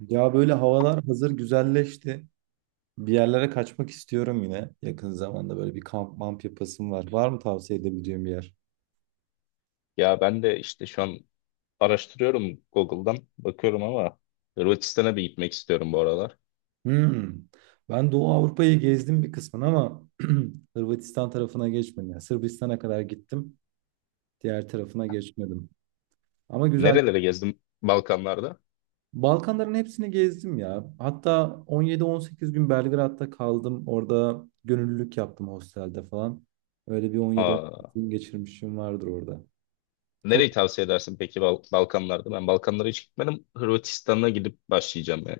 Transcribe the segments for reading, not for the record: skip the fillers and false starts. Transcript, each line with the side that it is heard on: right: Ya böyle havalar hazır güzelleşti. Bir yerlere kaçmak istiyorum yine. Yakın zamanda böyle bir kamp mamp yapasım var. Var mı tavsiye edebileceğim bir yer?
left: Ya ben de işte şu an araştırıyorum Google'dan bakıyorum ama Hırvatistan'a bir gitmek istiyorum bu aralar.
right: Hmm. Ben Doğu Avrupa'yı gezdim bir kısmını ama Hırvatistan tarafına geçmedim. Yani Sırbistan'a kadar gittim. Diğer tarafına geçmedim. Ama güzel.
left: Nerelere gezdim Balkanlarda?
right: Balkanların hepsini gezdim ya. Hatta 17-18 gün Belgrad'da kaldım. Orada gönüllülük yaptım hostelde falan. Öyle bir
left: Aa,
right: 17-18 gün geçirmişim vardır orada.
left: nereyi tavsiye edersin peki Balkanlarda? Ben Balkanlara hiç gitmedim. Hırvatistan'a gidip başlayacağım yani.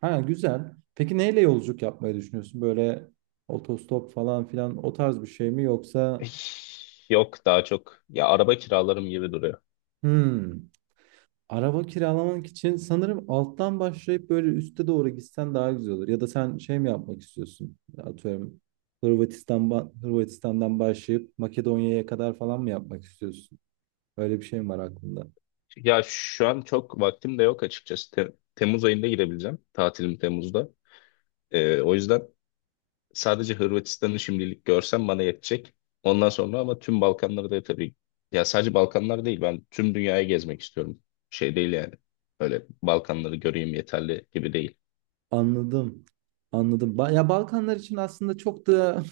right: Ha, güzel. Peki neyle yolculuk yapmayı düşünüyorsun? Böyle otostop falan filan o tarz bir şey mi
left: Eh,
right: yoksa?
left: Yok daha çok. Ya araba kiralarım gibi duruyor.
right: Hmm. Araba kiralamak için sanırım alttan başlayıp böyle üste doğru gitsen daha güzel olur. Ya da sen şey mi yapmak istiyorsun? Atıyorum, Hırvatistan'dan başlayıp Makedonya'ya kadar falan mı yapmak istiyorsun? Öyle bir şey mi var aklında?
left: Ya şu an çok vaktim de yok açıkçası. Temmuz ayında girebileceğim. Tatilim Temmuz'da. O yüzden sadece Hırvatistan'ı şimdilik görsem bana yetecek. Ondan sonra ama tüm Balkanları da tabii, ya sadece Balkanlar değil, ben tüm dünyayı gezmek istiyorum. Şey değil yani. Öyle Balkanları göreyim yeterli gibi değil.
right: Anladım. Anladım. Ya, Balkanlar için aslında çok da...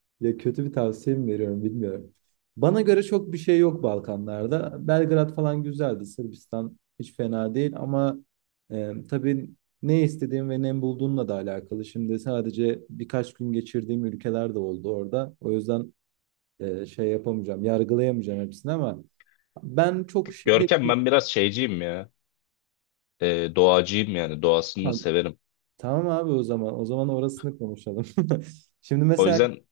right: Ya, kötü bir tavsiye mi veriyorum bilmiyorum. Bana göre çok bir şey yok Balkanlarda. Belgrad falan güzeldi. Sırbistan hiç fena değil ama tabii, ne istediğim ve ne bulduğumla da alakalı. Şimdi sadece birkaç gün geçirdiğim ülkeler de oldu orada. O yüzden şey yapamayacağım, yargılayamayacağım hepsini ama ben çok şehir...
left: Görkem, ben biraz şeyciyim ya. Doğacıyım yani, doğasını severim.
right: Tamam abi, o zaman. O zaman orasını konuşalım. Şimdi
left: O
right: mesela...
left: yüzden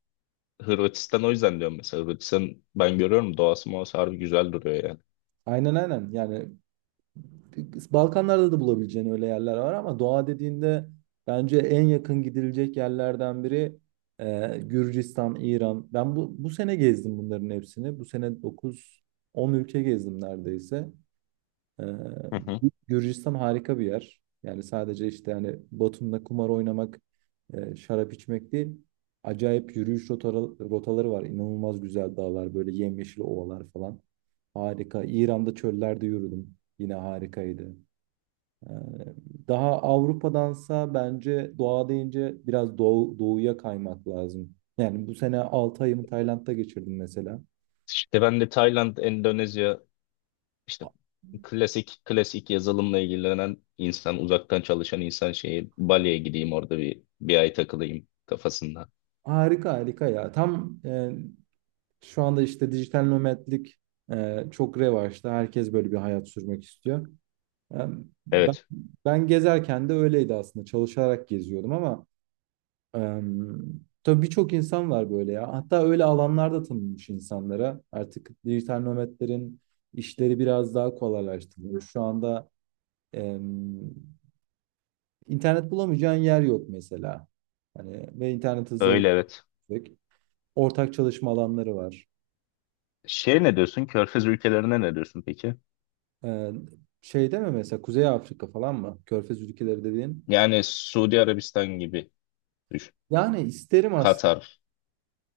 left: Hırvatistan, o yüzden diyorum mesela Hırvatistan, ben görüyorum doğası muhası harbi güzel duruyor yani.
right: Aynen, aynen. Yani Balkanlarda da bulabileceğin öyle yerler var ama doğa dediğinde bence en yakın gidilecek yerlerden biri Gürcistan, İran. Ben bu sene gezdim bunların hepsini. Bu sene dokuz on ülke gezdim neredeyse. Ee,
left: Hı hı.
right: Gürcistan harika bir yer. Yani sadece işte hani Batum'da kumar oynamak, şarap içmek değil. Acayip yürüyüş rotaları var. İnanılmaz güzel dağlar, böyle yemyeşil ovalar falan. Harika. İran'da çöllerde yürüdüm. Yine harikaydı. Ee, Daha Avrupa'dansa bence doğa deyince biraz doğuya kaymak lazım. Yani bu sene 6 ayımı Tayland'da geçirdim mesela.
left: İşte ben de Tayland, Endonezya, İşte klasik klasik yazılımla ilgilenen insan, uzaktan çalışan insan şeyi, Bali'ye gideyim orada bir ay takılayım kafasında.
right: Harika, harika ya. Tam... Şu anda işte dijital nomadlik, çok revaçta. Herkes böyle bir hayat sürmek istiyor. E, ben,
left: Evet,
right: ben gezerken de öyleydi aslında. Çalışarak geziyordum ama e, tabii, birçok insan var böyle ya. Hatta öyle alanlarda tanınmış insanlara. Artık dijital nomadlerin işleri biraz daha kolaylaştırılıyor. Şu anda e, internet bulamayacağın yer yok mesela. Hani ve internet hızları
left: öyle evet.
right: yüksek. Ortak çalışma alanları var.
left: Şey, ne diyorsun? Körfez ülkelerine ne diyorsun peki?
right: Ee, Şeyde mi mesela, Kuzey Afrika falan mı? Körfez ülkeleri dediğin.
left: Yani Suudi Arabistan gibi düşün.
right: Yani isterim,
left: Katar.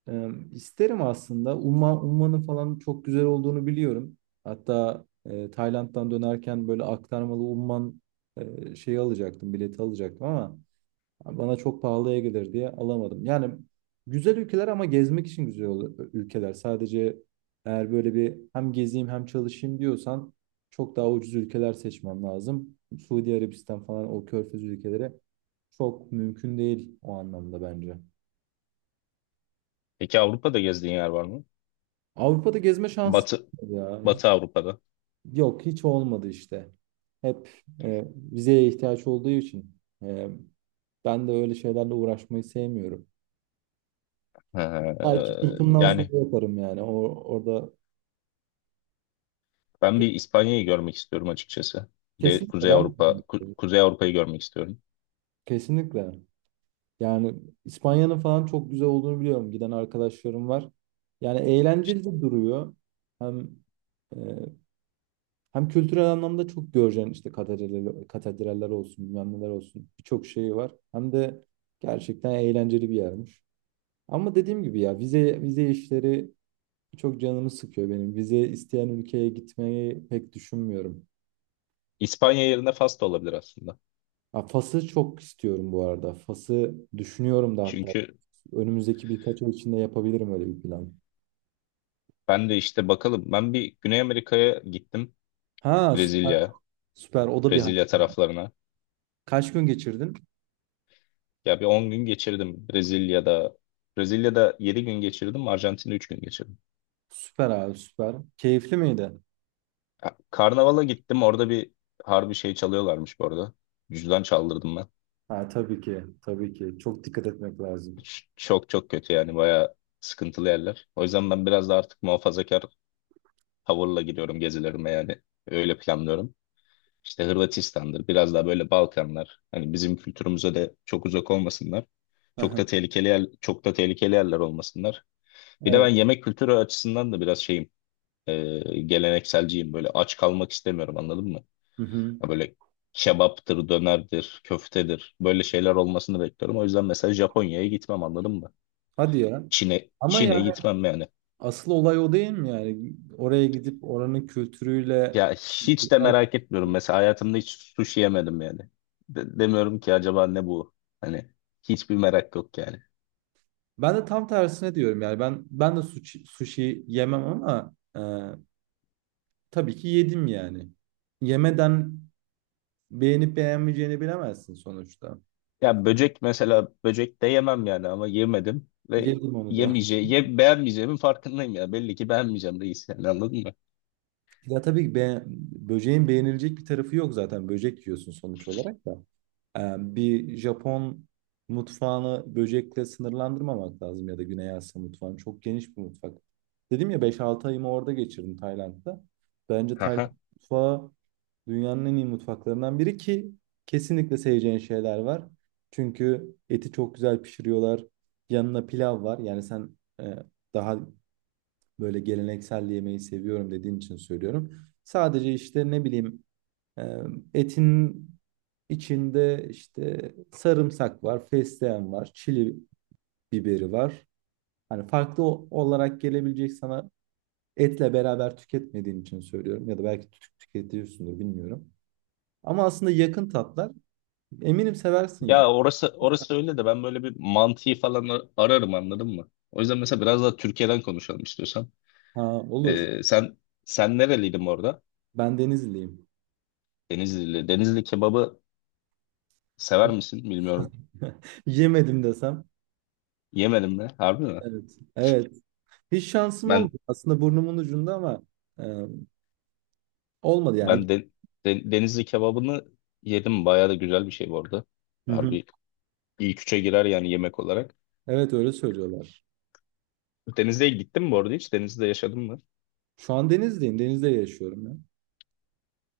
right: isterim aslında. Umman'ın falan çok güzel olduğunu biliyorum. Hatta Tayland'dan dönerken böyle aktarmalı Umman şeyi alacaktım, bileti alacaktım ama yani bana çok pahalıya gelir diye alamadım. Yani güzel ülkeler ama gezmek için ülkeler. Sadece eğer böyle bir hem gezeyim hem çalışayım diyorsan çok daha ucuz ülkeler seçmem lazım. Suudi Arabistan falan, o körfez ülkeleri çok mümkün değil o anlamda bence.
left: Peki Avrupa'da gezdiğin yer var mı?
right: Avrupa'da gezme şansı
left: Batı
right: olmadı ya.
left: Batı Avrupa'da.
right: Yok, hiç olmadı işte. Hep vizeye ihtiyaç olduğu için e, ben de öyle şeylerle uğraşmayı sevmiyorum.
left: Ha,
right: Belki kırkımdan
left: yani
right: sonra yaparım yani. Orada
left: ben bir İspanya'yı görmek istiyorum açıkçası. Bir de
right: kesinlikle
left: Kuzey
right: ben,
left: Avrupa Ku- Kuzey Avrupa'yı görmek istiyorum.
right: kesinlikle. Yani İspanya'nın falan çok güzel olduğunu biliyorum. Giden arkadaşlarım var. Yani eğlenceli de duruyor. Hem e, hem kültürel anlamda çok göreceğin işte, katedraller, katedraller olsun, bilmem neler olsun. Birçok şeyi var. Hem de gerçekten eğlenceli bir yermiş. Ama dediğim gibi ya, vize işleri çok canımı sıkıyor benim. Vize isteyen ülkeye gitmeyi pek düşünmüyorum.
left: İspanya yerine Fas da olabilir aslında.
right: Ha, Fas'ı çok istiyorum bu arada. Fas'ı düşünüyorum da hatta.
left: Çünkü
right: Önümüzdeki birkaç ay içinde yapabilirim öyle bir plan.
left: ben de işte bakalım. Ben bir Güney Amerika'ya gittim.
right: Ha, süper.
left: Brezilya,
right: Süper. O da bir hay-
left: Brezilya taraflarına.
right: Kaç gün geçirdin?
left: Ya bir 10 gün geçirdim Brezilya'da. Brezilya'da 7 gün geçirdim. Arjantin'de 3 gün geçirdim.
right: Süper abi, süper. Keyifli miydi?
left: Ya, Karnavala gittim. Orada bir harbi şey çalıyorlarmış bu arada. Cüzdan çaldırdım ben.
right: Ha, tabii ki. Tabii ki. Çok dikkat etmek lazım.
left: Çok çok kötü yani. Bayağı sıkıntılı yerler. O yüzden ben biraz da artık muhafazakar tavırla gidiyorum gezilerime yani. Öyle planlıyorum. İşte Hırvatistan'dır. Biraz daha böyle Balkanlar. Hani bizim kültürümüze de çok uzak olmasınlar. Çok
right: Aha.
left: da tehlikeli yer, çok da tehlikeli yerler olmasınlar. Bir de
right: Evet.
left: ben yemek kültürü açısından da biraz şeyim, gelenekselciyim. Böyle aç kalmak istemiyorum, anladın mı?
right: Hı hı.
left: Ya böyle kebaptır, dönerdir, köftedir. Böyle şeyler olmasını bekliyorum. O yüzden mesela Japonya'ya gitmem, anladın mı?
right: Hadi ya.
left: Çin'e
right: Ama
left: Çin'e
right: yani
left: gitmem yani.
right: asıl olay o değil mi yani? Oraya gidip oranın kültürüyle...
left: Ya hiç de merak etmiyorum. Mesela hayatımda hiç sushi yemedim yani. De- demiyorum ki acaba ne bu? Hani hiçbir merak yok yani.
right: Ben de tam tersine diyorum yani, ben de sushi yemem ama tabii ki yedim yani. Yemeden beğenip beğenmeyeceğini bilemezsin sonuçta.
left: Ya böcek, mesela böcek de yemem yani, ama yemedim ve
right: Yedim onu da.
left: yemeyeceğim, beğenmeyeceğimin farkındayım ya. Belli ki beğenmeyeceğim reis, yani anladın mı?
right: Ya tabii ki, böceğin beğenilecek bir tarafı yok zaten. Böcek yiyorsun sonuç olarak da. Bir Japon mutfağını böcekle sınırlandırmamak lazım, ya da Güney Asya mutfağını. Çok geniş bir mutfak. Dedim ya, beş altı ayımı orada geçirdim Tayland'da. Bence Tayland
left: Aha.
right: mutfağı dünyanın en iyi mutfaklarından biri, ki kesinlikle seveceğin şeyler var. Çünkü eti çok güzel pişiriyorlar. Yanına pilav var. Yani sen daha böyle geleneksel yemeği seviyorum dediğin için söylüyorum. Sadece işte ne bileyim, e, etin içinde işte sarımsak var, fesleğen var, çili biberi var. Hani farklı olarak gelebilecek sana, etle beraber tüketmediğin için söylüyorum, ya da belki tüketiyorsundur bilmiyorum. Ama aslında yakın tatlar. Eminim seversin ya.
left: Ya orası öyle de, ben böyle bir mantıyı falan ararım, anladın mı? O yüzden mesela biraz daha Türkiye'den konuşalım istiyorsan.
right: Ha, olur.
left: Ee, sen sen nereliydin orada?
right: Ben Denizliyim.
left: Denizlili. Denizli kebabı sever misin bilmiyorum.
right: Yemedim desem.
left: Yemedim mi? Harbi mi?
right: Evet. Evet. Hiç şansım
left: Ben
right: olmadı. Aslında burnumun ucunda ama e, olmadı yani.
left: ben de Denizli kebabını yedim. Bayağı da güzel bir şey bu arada.
right: Hı hı.
left: Harbi ilk üçe girer yani yemek olarak.
right: Evet, öyle söylüyorlar.
left: Denizli'ye gittin mi bu arada hiç? Denizli'de yaşadın mı?
right: Şu an Denizliyim. Denizde yaşıyorum ya.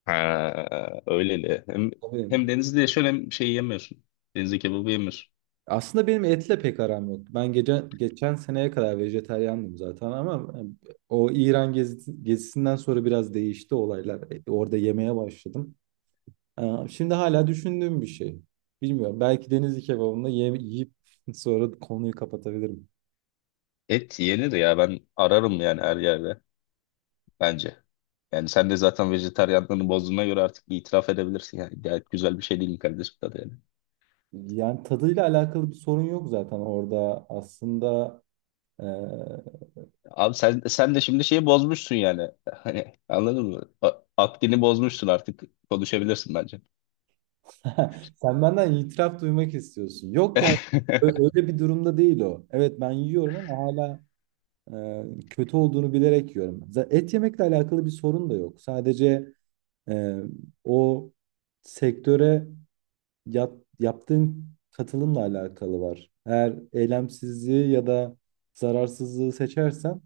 left: Ha, öyleli. Hem,
right: Tabii.
left: hem Denizli'de yaşıyorsun, hem şey yemiyorsun. Denizli kebabı yemiyorsun.
right: Aslında benim etle pek aram yok. Ben, geçen seneye kadar vejetaryandım zaten ama o İran gezisinden sonra biraz değişti olaylar. Orada yemeye başladım. Şimdi hala düşündüğüm bir şey. Bilmiyorum. Belki Denizli kebabında yiyip sonra konuyu kapatabilirim.
left: Et yenir ya, ben ararım yani her yerde bence. Yani sen de zaten vejetaryenliğini bozduğuna göre artık bir itiraf edebilirsin. Yani gayet güzel bir şey değil mi kardeşim, tadı yani?
right: Yani tadıyla alakalı bir sorun yok zaten orada. Aslında eee,
left: Abi sen de şimdi şeyi bozmuşsun yani. Hani anladın mı? Akdini bozmuşsun artık. Konuşabilirsin bence.
right: sen benden itiraf duymak istiyorsun. Yok ya, öyle bir durumda değil o. Evet, ben yiyorum ama hala kötü olduğunu bilerek yiyorum. Et yemekle alakalı bir sorun da yok. Sadece eee, o sektöre yaptığın katılımla alakalı var. Eğer eylemsizliği ya da zararsızlığı seçersen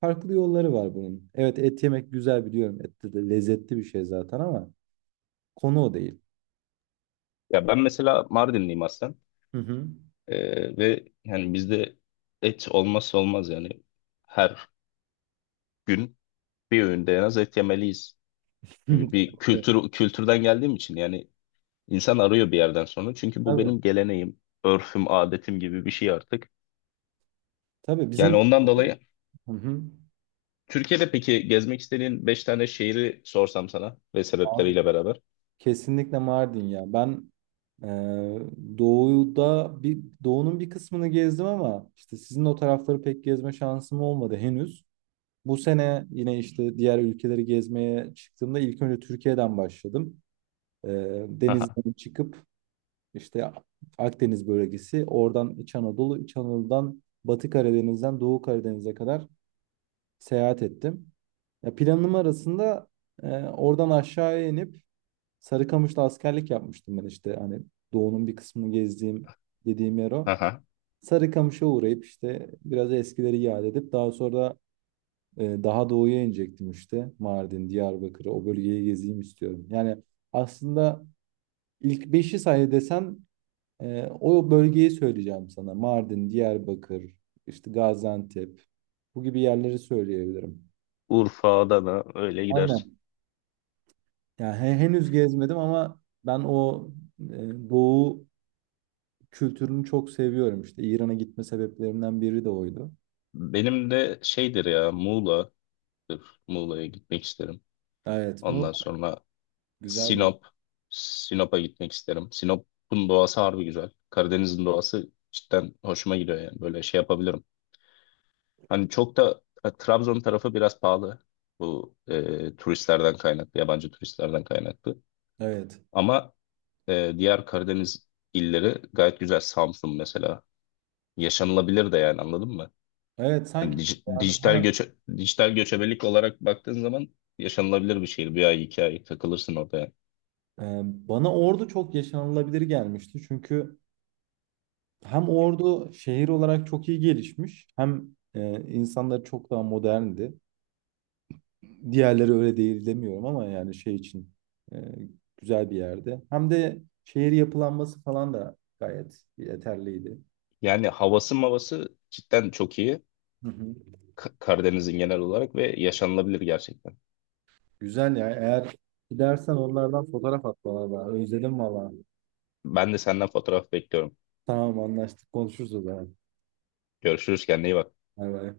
right: farklı yolları var bunun. Evet, et yemek güzel, biliyorum. Et de lezzetli bir şey zaten ama konu o değil.
left: Ya ben mesela Mardinliyim aslen.
right: Hı hı.
left: Ve yani bizde et olmazsa olmaz yani. Her gün bir öğünde en az et yemeliyiz gibi bir kültürden geldiğim için, yani insan arıyor bir yerden sonra. Çünkü bu
right: Tabii.
left: benim geleneğim, örfüm, adetim gibi bir şey artık.
right: Tabii
left: Yani
right: bizim...
left: ondan dolayı,
right: Hı hı.
left: Türkiye'de peki gezmek istediğin 5 tane şehri sorsam sana ve
right: Abi,
left: sebepleriyle beraber.
right: kesinlikle Mardin ya. Ben e, doğuda bir doğunun bir kısmını gezdim ama işte sizin o tarafları pek gezme şansım olmadı henüz. Bu sene yine işte diğer ülkeleri gezmeye çıktığımda ilk önce Türkiye'den başladım. Ee,
left: Aha,
right: Denizden çıkıp işte Akdeniz bölgesi, oradan İç Anadolu, İç Anadolu'dan Batı Karadeniz'den Doğu Karadeniz'e kadar seyahat ettim. Ya, planım arasında oradan aşağıya inip Sarıkamış'ta askerlik yapmıştım ben, işte hani Doğu'nun bir kısmını gezdiğim dediğim yer o.
left: aha.
right: Sarıkamış'a uğrayıp işte biraz eskileri yad edip daha sonra daha doğuya inecektim işte. Mardin, Diyarbakır'ı, o bölgeyi gezeyim istiyorum. Yani aslında ilk beşi say desem o bölgeyi söyleyeceğim sana. Mardin, Diyarbakır, işte Gaziantep, bu gibi yerleri söyleyebilirim.
left: Urfa, Adana öyle gidersin.
right: Aynen. Yani henüz gezmedim ama ben o doğu kültürünü çok seviyorum. İşte İran'a gitme sebeplerimden biri de oydu.
left: Benim de şeydir ya, Muğla'dır. Muğla'ya gitmek isterim.
right: Evet, Muğla
left: Ondan sonra
right: güzel bir yer.
left: Sinop. Sinop'a gitmek isterim. Sinop'un doğası harbi güzel. Karadeniz'in doğası cidden hoşuma gidiyor yani. Böyle şey yapabilirim. Hani çok da Trabzon tarafı biraz pahalı. Bu turistlerden kaynaklı, yabancı turistlerden kaynaklı.
right: Evet.
left: Ama diğer Karadeniz illeri gayet güzel. Samsun mesela yaşanılabilir de yani, anladın mı?
right: Evet,
left: Hani
right: sanki
left: dij-
right: yani
left: dijital
right: bana...
left: göçe dijital göçebelik olarak baktığın zaman yaşanılabilir bir şehir. Bir ay, 2 ay takılırsın orada yani.
right: Bana Ordu çok yaşanılabilir gelmişti. Çünkü hem Ordu şehir olarak çok iyi gelişmiş hem insanları çok daha moderndi. Diğerleri öyle değil demiyorum ama yani şey için e, güzel bir yerde. Hem de şehir yapılanması falan da gayet yeterliydi.
left: Yani havası mavası cidden çok iyi.
right: Hı hı.
left: Karadeniz'in genel olarak, ve yaşanılabilir gerçekten.
right: Güzel ya. Eğer gidersen onlardan fotoğraf at bana da. Özledim valla.
left: Ben de senden fotoğraf bekliyorum.
right: Tamam, anlaştık. Konuşuruz o zaman.
left: Görüşürüz, kendine iyi bak.
right: Bay bay.